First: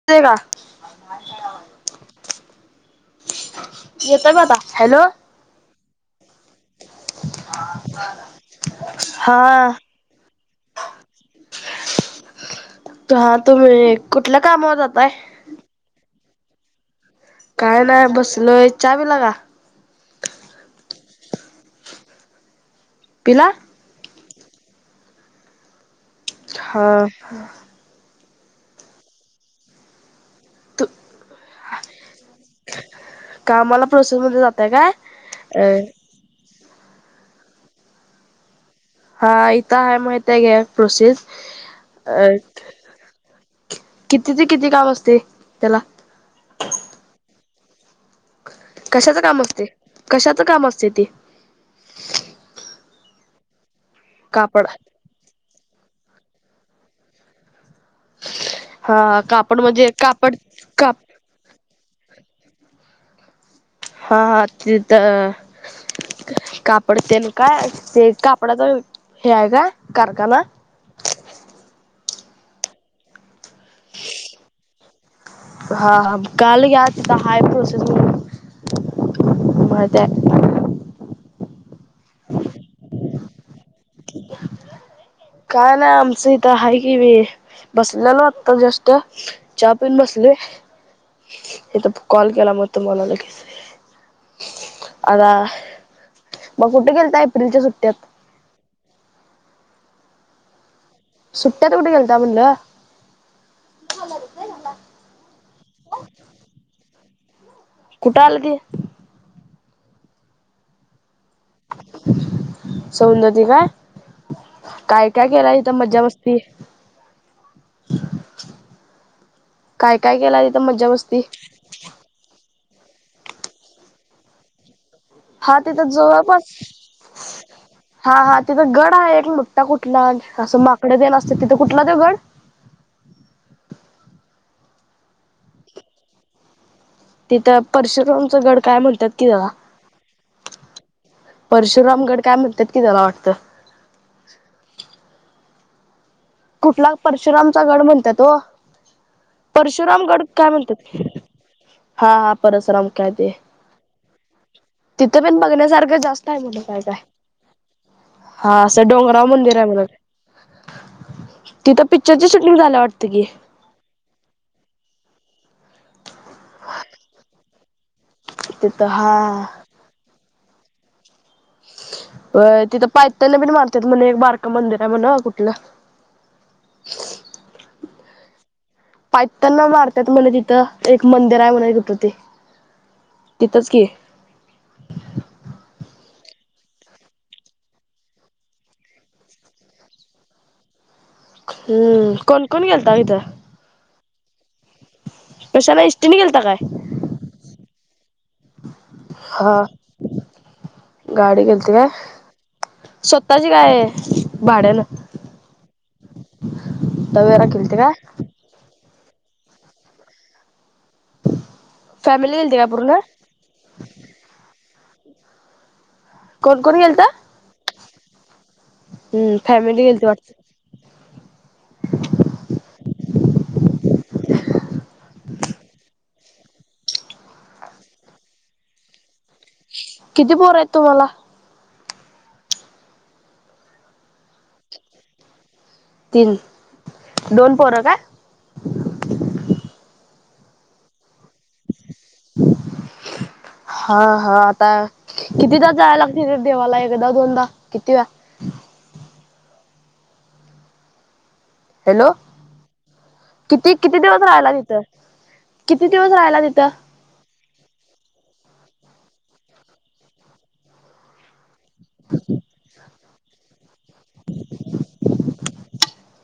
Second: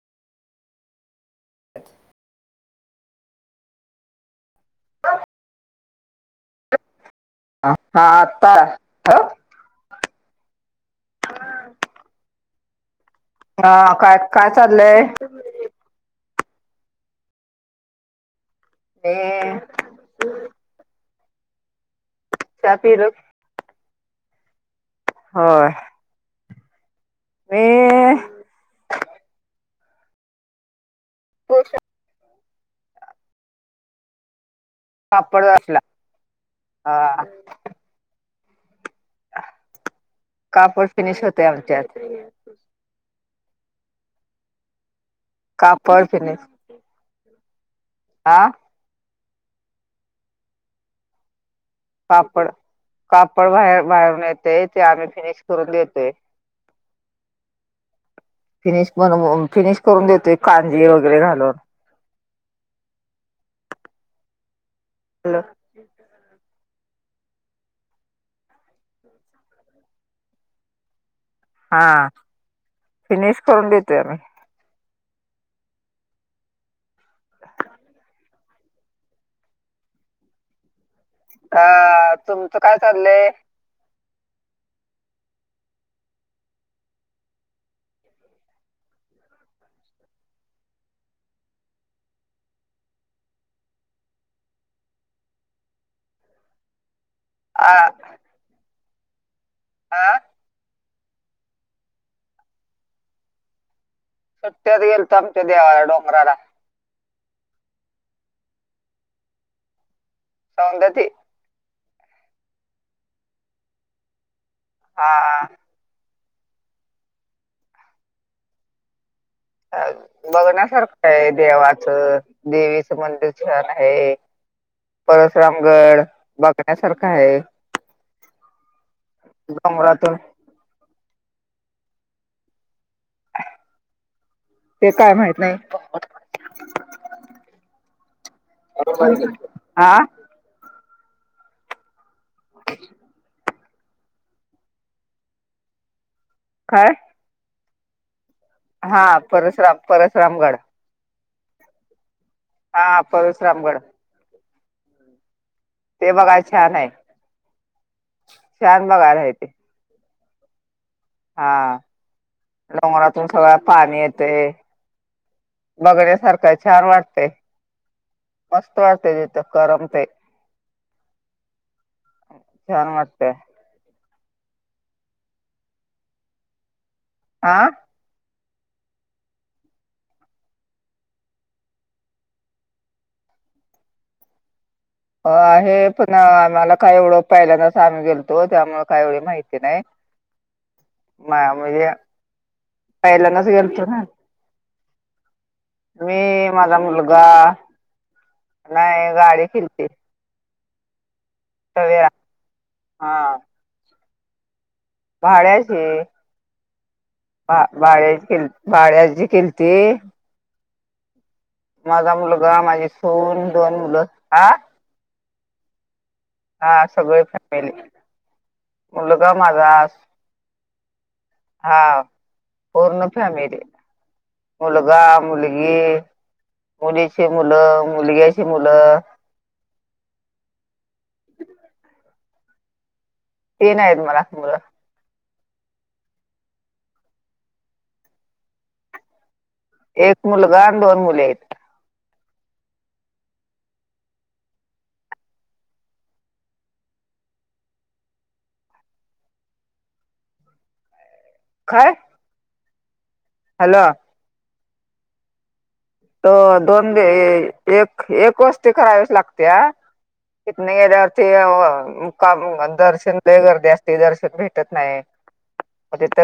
[inaudible] [inaudible] येतोय का आता हॅलो? आ -आ आता. ह हा. तेव्हा हा तुम्ही काय कुठल्या काय कामावर चाललंय जाताय? काय नाही बसलोय. चहा पिला का? हम्म. चहा पिलस. पिला? हो. हा. ये. तू कामला प्रोसेसमध्ये जातय काय? अ [unintelligible] आपला हा. हा इथ हाय माहितेय घ्या कापड प्रोसेस फिनिश होते आमच्यात अ किती ते किती काम असतेय? कापड [unintelligible] आ. कशाच काम असतय. कशाचं काम असते ते? कापड, कापड बाहेर बाहेरून येते कापड ते आम्ही फिनिश करून देतोय. फिनिश हा बनवून कापड फिनिश म्हणजे करून कापड देतोय कांजी काप वगैरे घालून. हां हां हॅलो तिथं कापड तेन काय? ते कापडाचा हे आहे काय कारखाना? हां फिनिश करून देतोय आम्ही. हां हां कळालं घ्या तिथं हाय प्रोसस म्हणून. माहित आहे. अ तुमचं काय चाललंय? काय नाही आमचं इथ हाय की बी बसल्यालो आता जस्ट. चहा पिऊन बसलोय, इथ कॉल केला मग तुम्हाला लगेच. आता मग कुठे गेलता एप्रिलच्या आ सुट्ट्यात? आं. सुट्ट्यात कुठे गेलता म्हटलं? सुट्यात गेलतो आमच्या देवाला डोंगराला. कुठं आलं ते? सौंदती. सौंदती काय? काय-काय हा केला तिथं मज्जा मस्ती? अ काय काय केला तिथं मज्जा बघण्यासारखं मस्ती आहे देवाचं, देवीचं मंदिर छान आहे. हा तिथं परशरामगड बघण्यासारखा आहे. हां हां तिथं गड आहे एक मोठा कुठला डोंगरातून असं माकड तेन असत्यात तिथं कुठला त्यो गड? ते काय माहित नाही. तिथं परशुरामचा गड काय म्हणतात कि त्याला हा परशुरामगड काय म्हणतात कि त्याला वाटतं. काय कुठला परशुरामचा गड म्हणतात ओ. हा परशुराम गड काय परशुरामगड म्हणतात की हां हां हा परशराम काय ते, परशुरामगड तिथे पण बघण्यासारखं ते जास्त आहे बघाय म्हण छान काय काय, हां असं छान बघायला डोंगराव मंदिर आहे म्हण. हां पिक्चरची शूटिंग झाल्या वाटतं की डोंगरातून सरळ आत पाणी येतेय बघण्यासारख आहे, छान वाटतंय. मस्त तिथं वाटतंय हा तिथं करमतय. होय तिथं पायतान वाटते न पण मार त्यात म्हण एक बारक मंदिर आहे म्हण कुठलं आं पायतान न मारत्यात म्हण तिथं, एक मंदिर आहे म्हण तिथं ते. तिथंच की. आहे पण आम्हाला काही एवढं पहिल्यांदाच आम्ही गेलतो, त्यामुळे काही एवढी माहिती नाही. नाही म्हणजे हम्म कोण कोण गेलता तिथं पहील्यांदाच गेलतो ना. कशाला एसटीने गेलता मी, काय माझा मुलगा, नाही गाडी हा केलती. गाडी गेलती काय? तवेरा हा स्वतःची काय भाड्यानं? भाड्याची, तवेरा केलती काय? भाड्याची केलती. भाड्याची केलती. माझा फॅमिली गेलती मुलगा, काय माझी पूर्ण? सून, दोन मुलं आं? कोण कोण हां गेलत? सगळी फॅमिली, मुलगा हम्म माझा फॅमिली गेलती वाटत. हां पूर्ण फॅमिली. [inaudible] मुलगा, मुलगी मुलीची मुलं, मुलग्याची मुलं किती पोर आयत तुम्हाला? तीन आयत मला मुल. तीन, दोन पोरं काय? एक मुलगा अन् दोन मुली आयत. [inaudible] हा हा आता कितीदा जायला लागत हिकडं देवाला एकदा दोनदा किती वेळा? काय हॅलो. किती हॅलो किती दिवस राहिला तिथं? किती दिवस राहायला तो तिथं? दोन एक एक वस्ती करावीच लागतिया हितंन गेल्यावर ते मुक्काम दर्शन ते गर्दी असते दर्शन भेटत नाय म तिथ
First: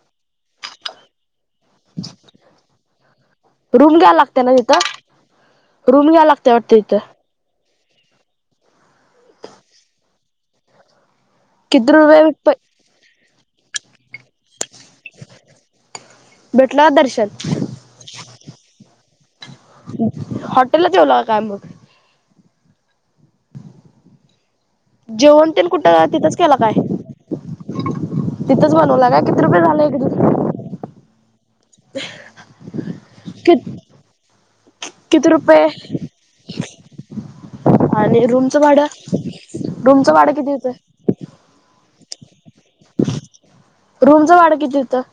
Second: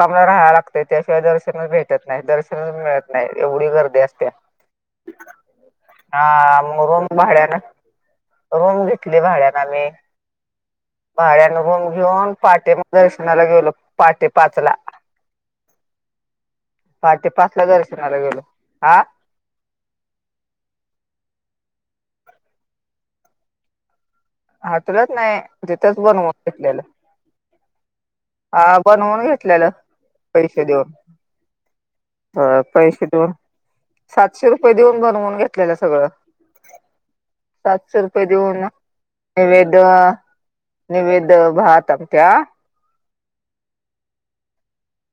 कामाला राह्या लागतय त्याशिवाय दर्शनच भेटत नाय दर्शनच मिळत नाय एवढी गर्दी अस. त्यांना तिथ हा म रूम भाड्यान रूम घेतली भाड्यान आम्ही भाड्यान रूम किती रुपये घेऊन पहाटे दर्शनाला गेलो पाटे पाचला भेटला दर्शन? पाटे पाच ला दर्शनाला गेलो. हा हॉटेलला जेवला का काय मग? हॉटेलात नाय जेवण तेन तिथंच कुठं बनवून केला काय? घेतल्यालं. तिथंच आ बनवला का बनवून किती रुपये घेतल्याल. झाले पैसे देऊन हा पैसे देऊन कि सातशे रुपये देऊन किती बनवून रुपये घेतलेलं सगळं. सातशे रुपये आणि देऊन रूमचं भाडं नैव्यद्य रूमचं भात भाडं किती होतं नैव्यद्य, भात, आमट्या. रूमच भाड किती हुत?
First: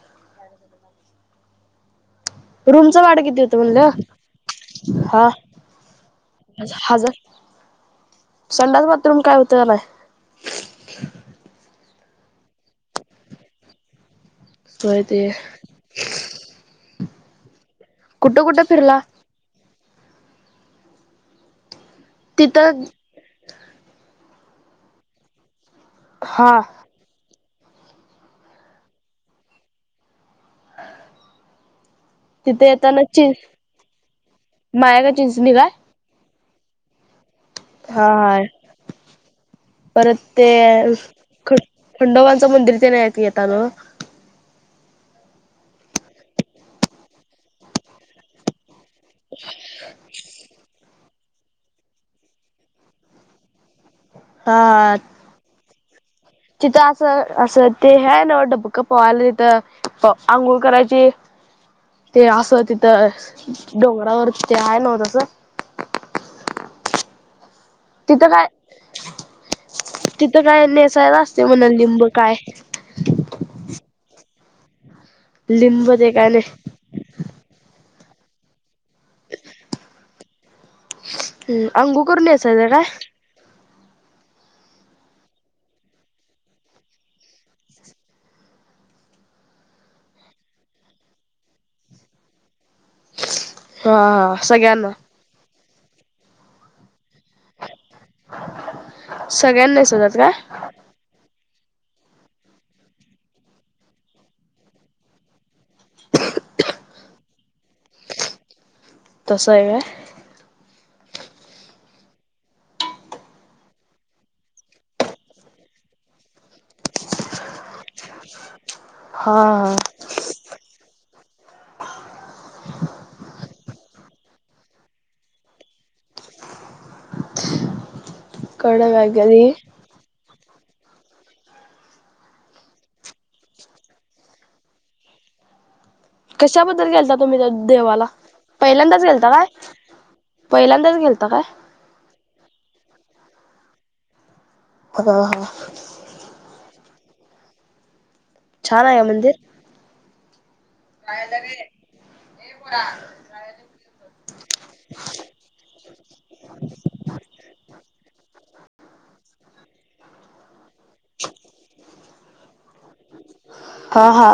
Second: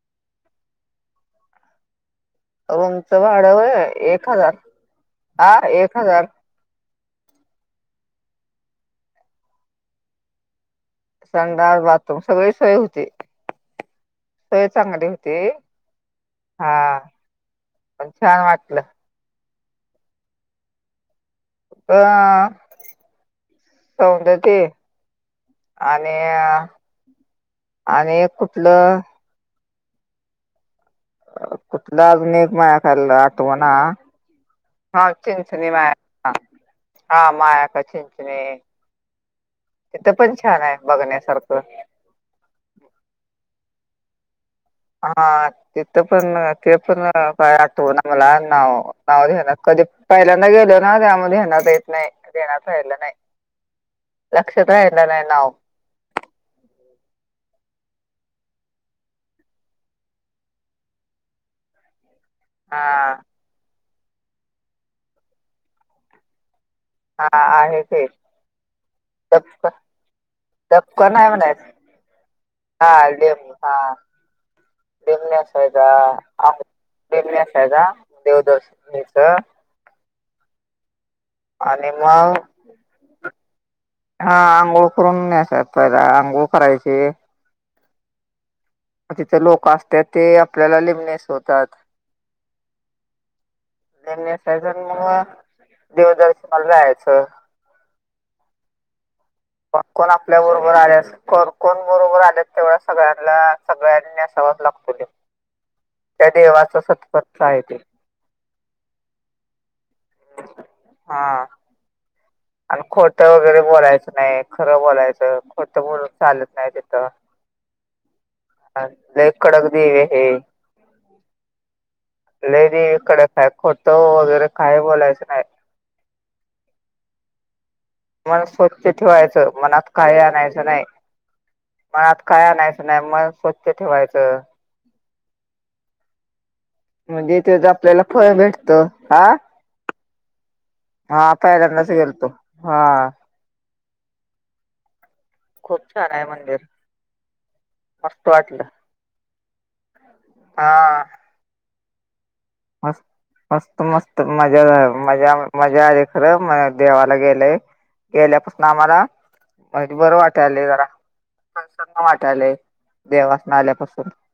रूमच भाड रूमचं किती भाडं हुतं म्हणलं व्हय एक हजार हा? एक हजार हजार, संडास बाथरूम काय हुतं का नाय? संडास बाथरूम सगळी सोय हुती. सोय होय चांगली ते हुती हा पण छान कुठं कुठं वाटलं. फिरला आ तिथं सौंदती आणि हा आणि एक कुठलं कुठला अजून एक तिथे माया येताना खालन चिं आठवणा माया का हा चिंचणी काय माया हा हा माया का हा चिंचने हाय तिथं परत पण ते छान आय ख बघण्यासारखं. खंडोबांचं मंदिर ते नायत येेता ना? हा तिथ पण ते पण काय आठवना मला नाव. नाव घेणार कधी पहिल्यांद गेल्या जाऊद्या आम्हा ध्येनात येत नाय ध्येनात राहिलं नाय लक्षात हा राहिलं नाय नाव. तिथं असं असं ते हे हाय न्हव डबकं पवायला तिथं आंघोळ करायची. ते असं हा तिथं डोंगरावर ते आय नव्ह तस? हा आहे. ते तिथं काय डपक तिथं काय डपक नेसायच नाही असतय म्हण म्हणायचं लिंब काय? हा लिंब हा लिंब नेसायचा. लिंब ते काय नाही लिंब नेसायचा देवदर्शन निच ह आणि अंंगूळ करून मग याचायचं जरा. हा आंघोळ करून न्यासात पहिला. आंघोळ करायची तिथे लोक असतात ते, आपल्याला लिब नेसवतात. हा लीब हा नेसायचान सगळ्यांना मग देवदर्शनाला जायाचं. सगळ्यांना प कोण नेसवतात काय आपल्या बरोबर आल्या असन कोण कोण बरोबर आलेत. तेवढ्या सगळ्यांना सगळ्यां नेसावाच लागतो. त्या देवाच सतपथतच आहे ते. तसय व्हय? हा. आणि खोटं वगैरे बोलायचं नाही. खरं बोलायचं. खोटं बोलून चालत नाही तिथं [inaudible] ह लई हा कडग हा देवे हे. लई देवी कडक हाय. खोटतं वगैरे काय बोलायचं नाय. मन स्वच्छ कळलं काय ठेवायचं. कधी मनात काय आणायचं नाय. मनात काय आणायचं नाय. मन स्वच्छ ठेवायचं. कशाबद्दल गेलता म्हणजे तुम्ही त्या तेच आपल्याला देवाला फळ भेटत. पहिल्यांदाच हा. गेलता काय पहिल्यांदाच गेलता हा काय पहिल्यांदाच गेलतो. हा. [unintelligible] खूप छान आहे मंदिर. मस्त वाटलं. छान आहे मंदिर? हा. खायला दे. मस्त [unintelligible] मस्त मस्त. मजा मजा मजा आली खरं. म देवाला गेलंय. गेल्यापसन आम्हाला, वईच बरं वाटयले जरा. प्रसन्न वाटालय. देवासन आल्यापासू अ हा.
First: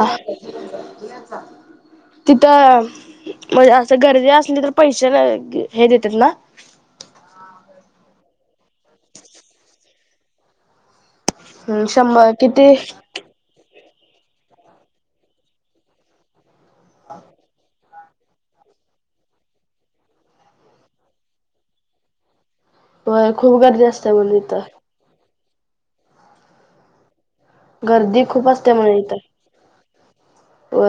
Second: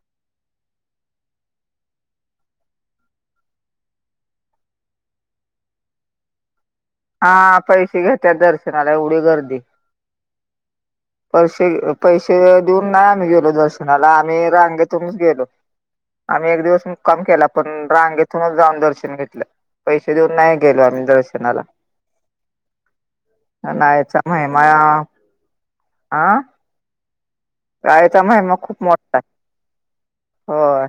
तिथं म्हणजे असं गर्दी असली तर, पैसे नय हे देतात ना. हा पैसे घेत्यात दर्शनाला. एवढी गर्दी. पैसे हम्म शंभर पैसे किती देऊन ना, आम्ही गेलो दर्श नाला. आम्ही रांगेतूनच गेलो. आम्ही एक दिवस मुकाम केला. पण रांगेतूनच जाऊन दर्शन घेतलं. पैसे देऊन नाही गेलो आम्ही दर्शनाला. होय खूप गर्दी असते नाहीचा म्हणे तीथं. आ. कायेचा गर्दी महिमा असते खूप म्हणे इथं मोठाय. होय.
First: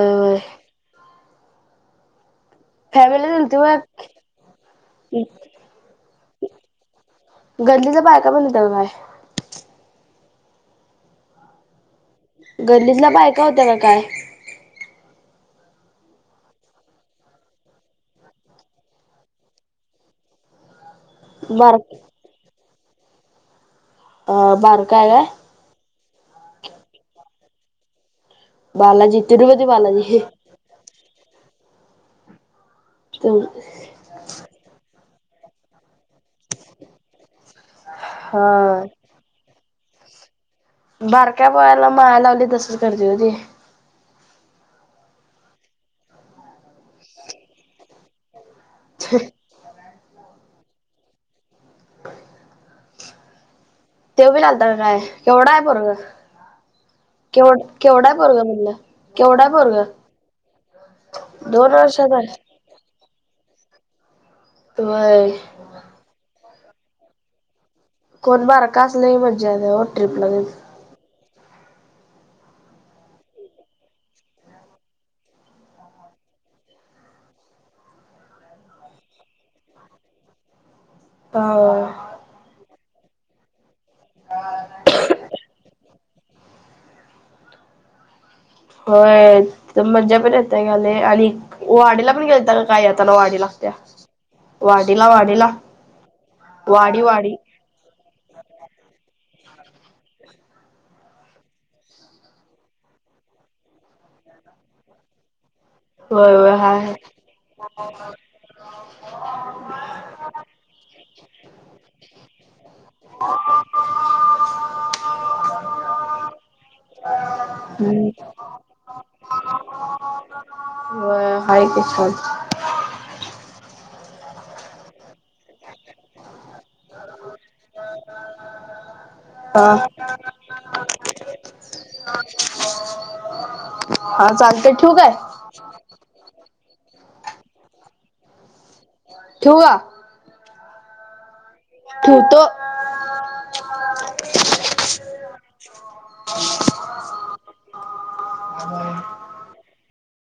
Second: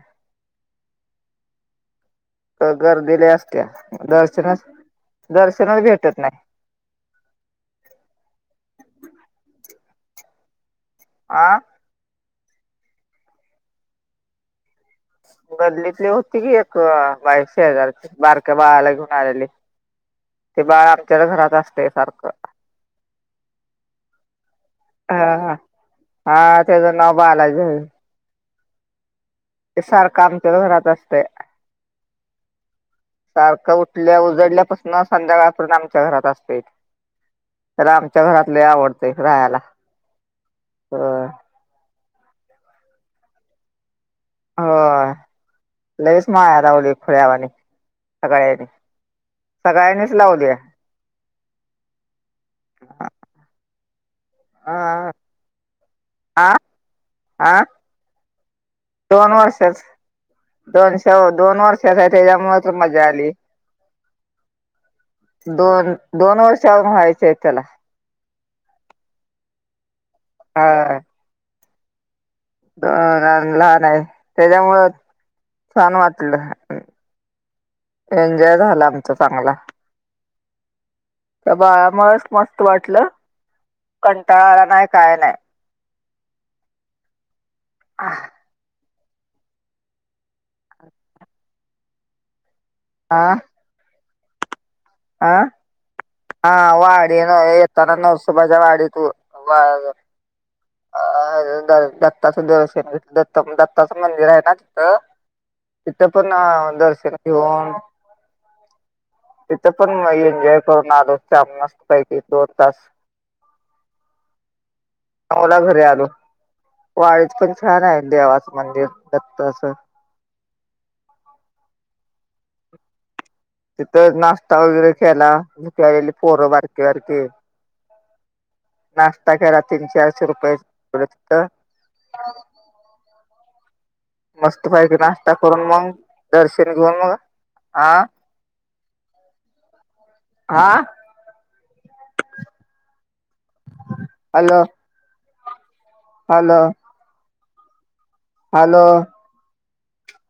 गर्दी फॅमिली ल्ई नव्हती होय असत्याया. दर्शनच दर्शनच भेटत नाय. गल्लीतल्या बायका पण होत्या का काय? आ. गल्लीतल्या बायका होत्या का काय? गल्लीतली होती की एक बाय शेजारची. बारक्या बाळाला घेऊन आलेली. ते बाळ आमच्याच घरात बार असतय सारखं. अ बार हा हा. हा त्याच नाव बालाजी हाये. बालााजी? ते सारखं आमच्या घरात असतय. सारखं उठ ल्या उजडल्यापासून संध्याकाळपर्यंत आमच्या घरात असतय. आम च्या घरात लय हा आवडतय राहायला. होय बारक्या [unintelligible] माया लावली तसच करते हो ती. हो लईच माया लावली खुळ्यावाणी सगळ्यांनी. [inaudible] सगळ्यांनीच लावलीया. तेव बी लालता का काय? आ केवढा आहे पोरग? आ केव आ केवढा आहे पोरग म्हटलं? दोन वर्षाचं, दोन शव दोन वर्षाच आहे त्याच्यामुळे त मजा आली. व्हय. दोन, दोन वर्ष अजून व्हायचे आहे त्याला. कोण बारा कास लई मजा येते हो ट्रिपला गेल [unintelligible] अ अन लहान आहे. त्याच्यामुळं छान वाटलं. एन्जॉय झाला आमचा चांगला. त्या होय बाळा मुळच मस्त वाटलं. कंटाळा आला नाही, काय नाय. [inaudible] होय त मज्जा पण [unintelligible] आली आणि वाडीला पण गेलता का काय, येताना वाडीला? [inaudible] वाडीला अं हा वाडी वाडीन वाडी येताना नरसोबाच्या वाडीत [unintelligible] अ द दत्ताचं दर्शन घेतल. त म दत्ताचं मंदिर आहे ना तिथं तिथं पण होय अ होय हाय हाय दर्शन घेऊन तिथं पण मग एन्जॉय करून आलो [unintelligible] दोन तास. नऊला घरी आलो, वाडीत पण छान आहे हम्म देवाचं मंदिर दत्ताचं. होय आहे की छान. तिथं नाश्ता वगैरे केला भूकवलेली पोरं बारकीे बारके. नाश्ता केला हा तीन चारशे रुपये [unintelligible] [inaudible] चालतंय ठेवू मस्तपैकी काय नाश्ता करून मग, दर्शन घेऊन मग हा ठेवू का? आं? ठेऊतो. Hello hello. हॅलो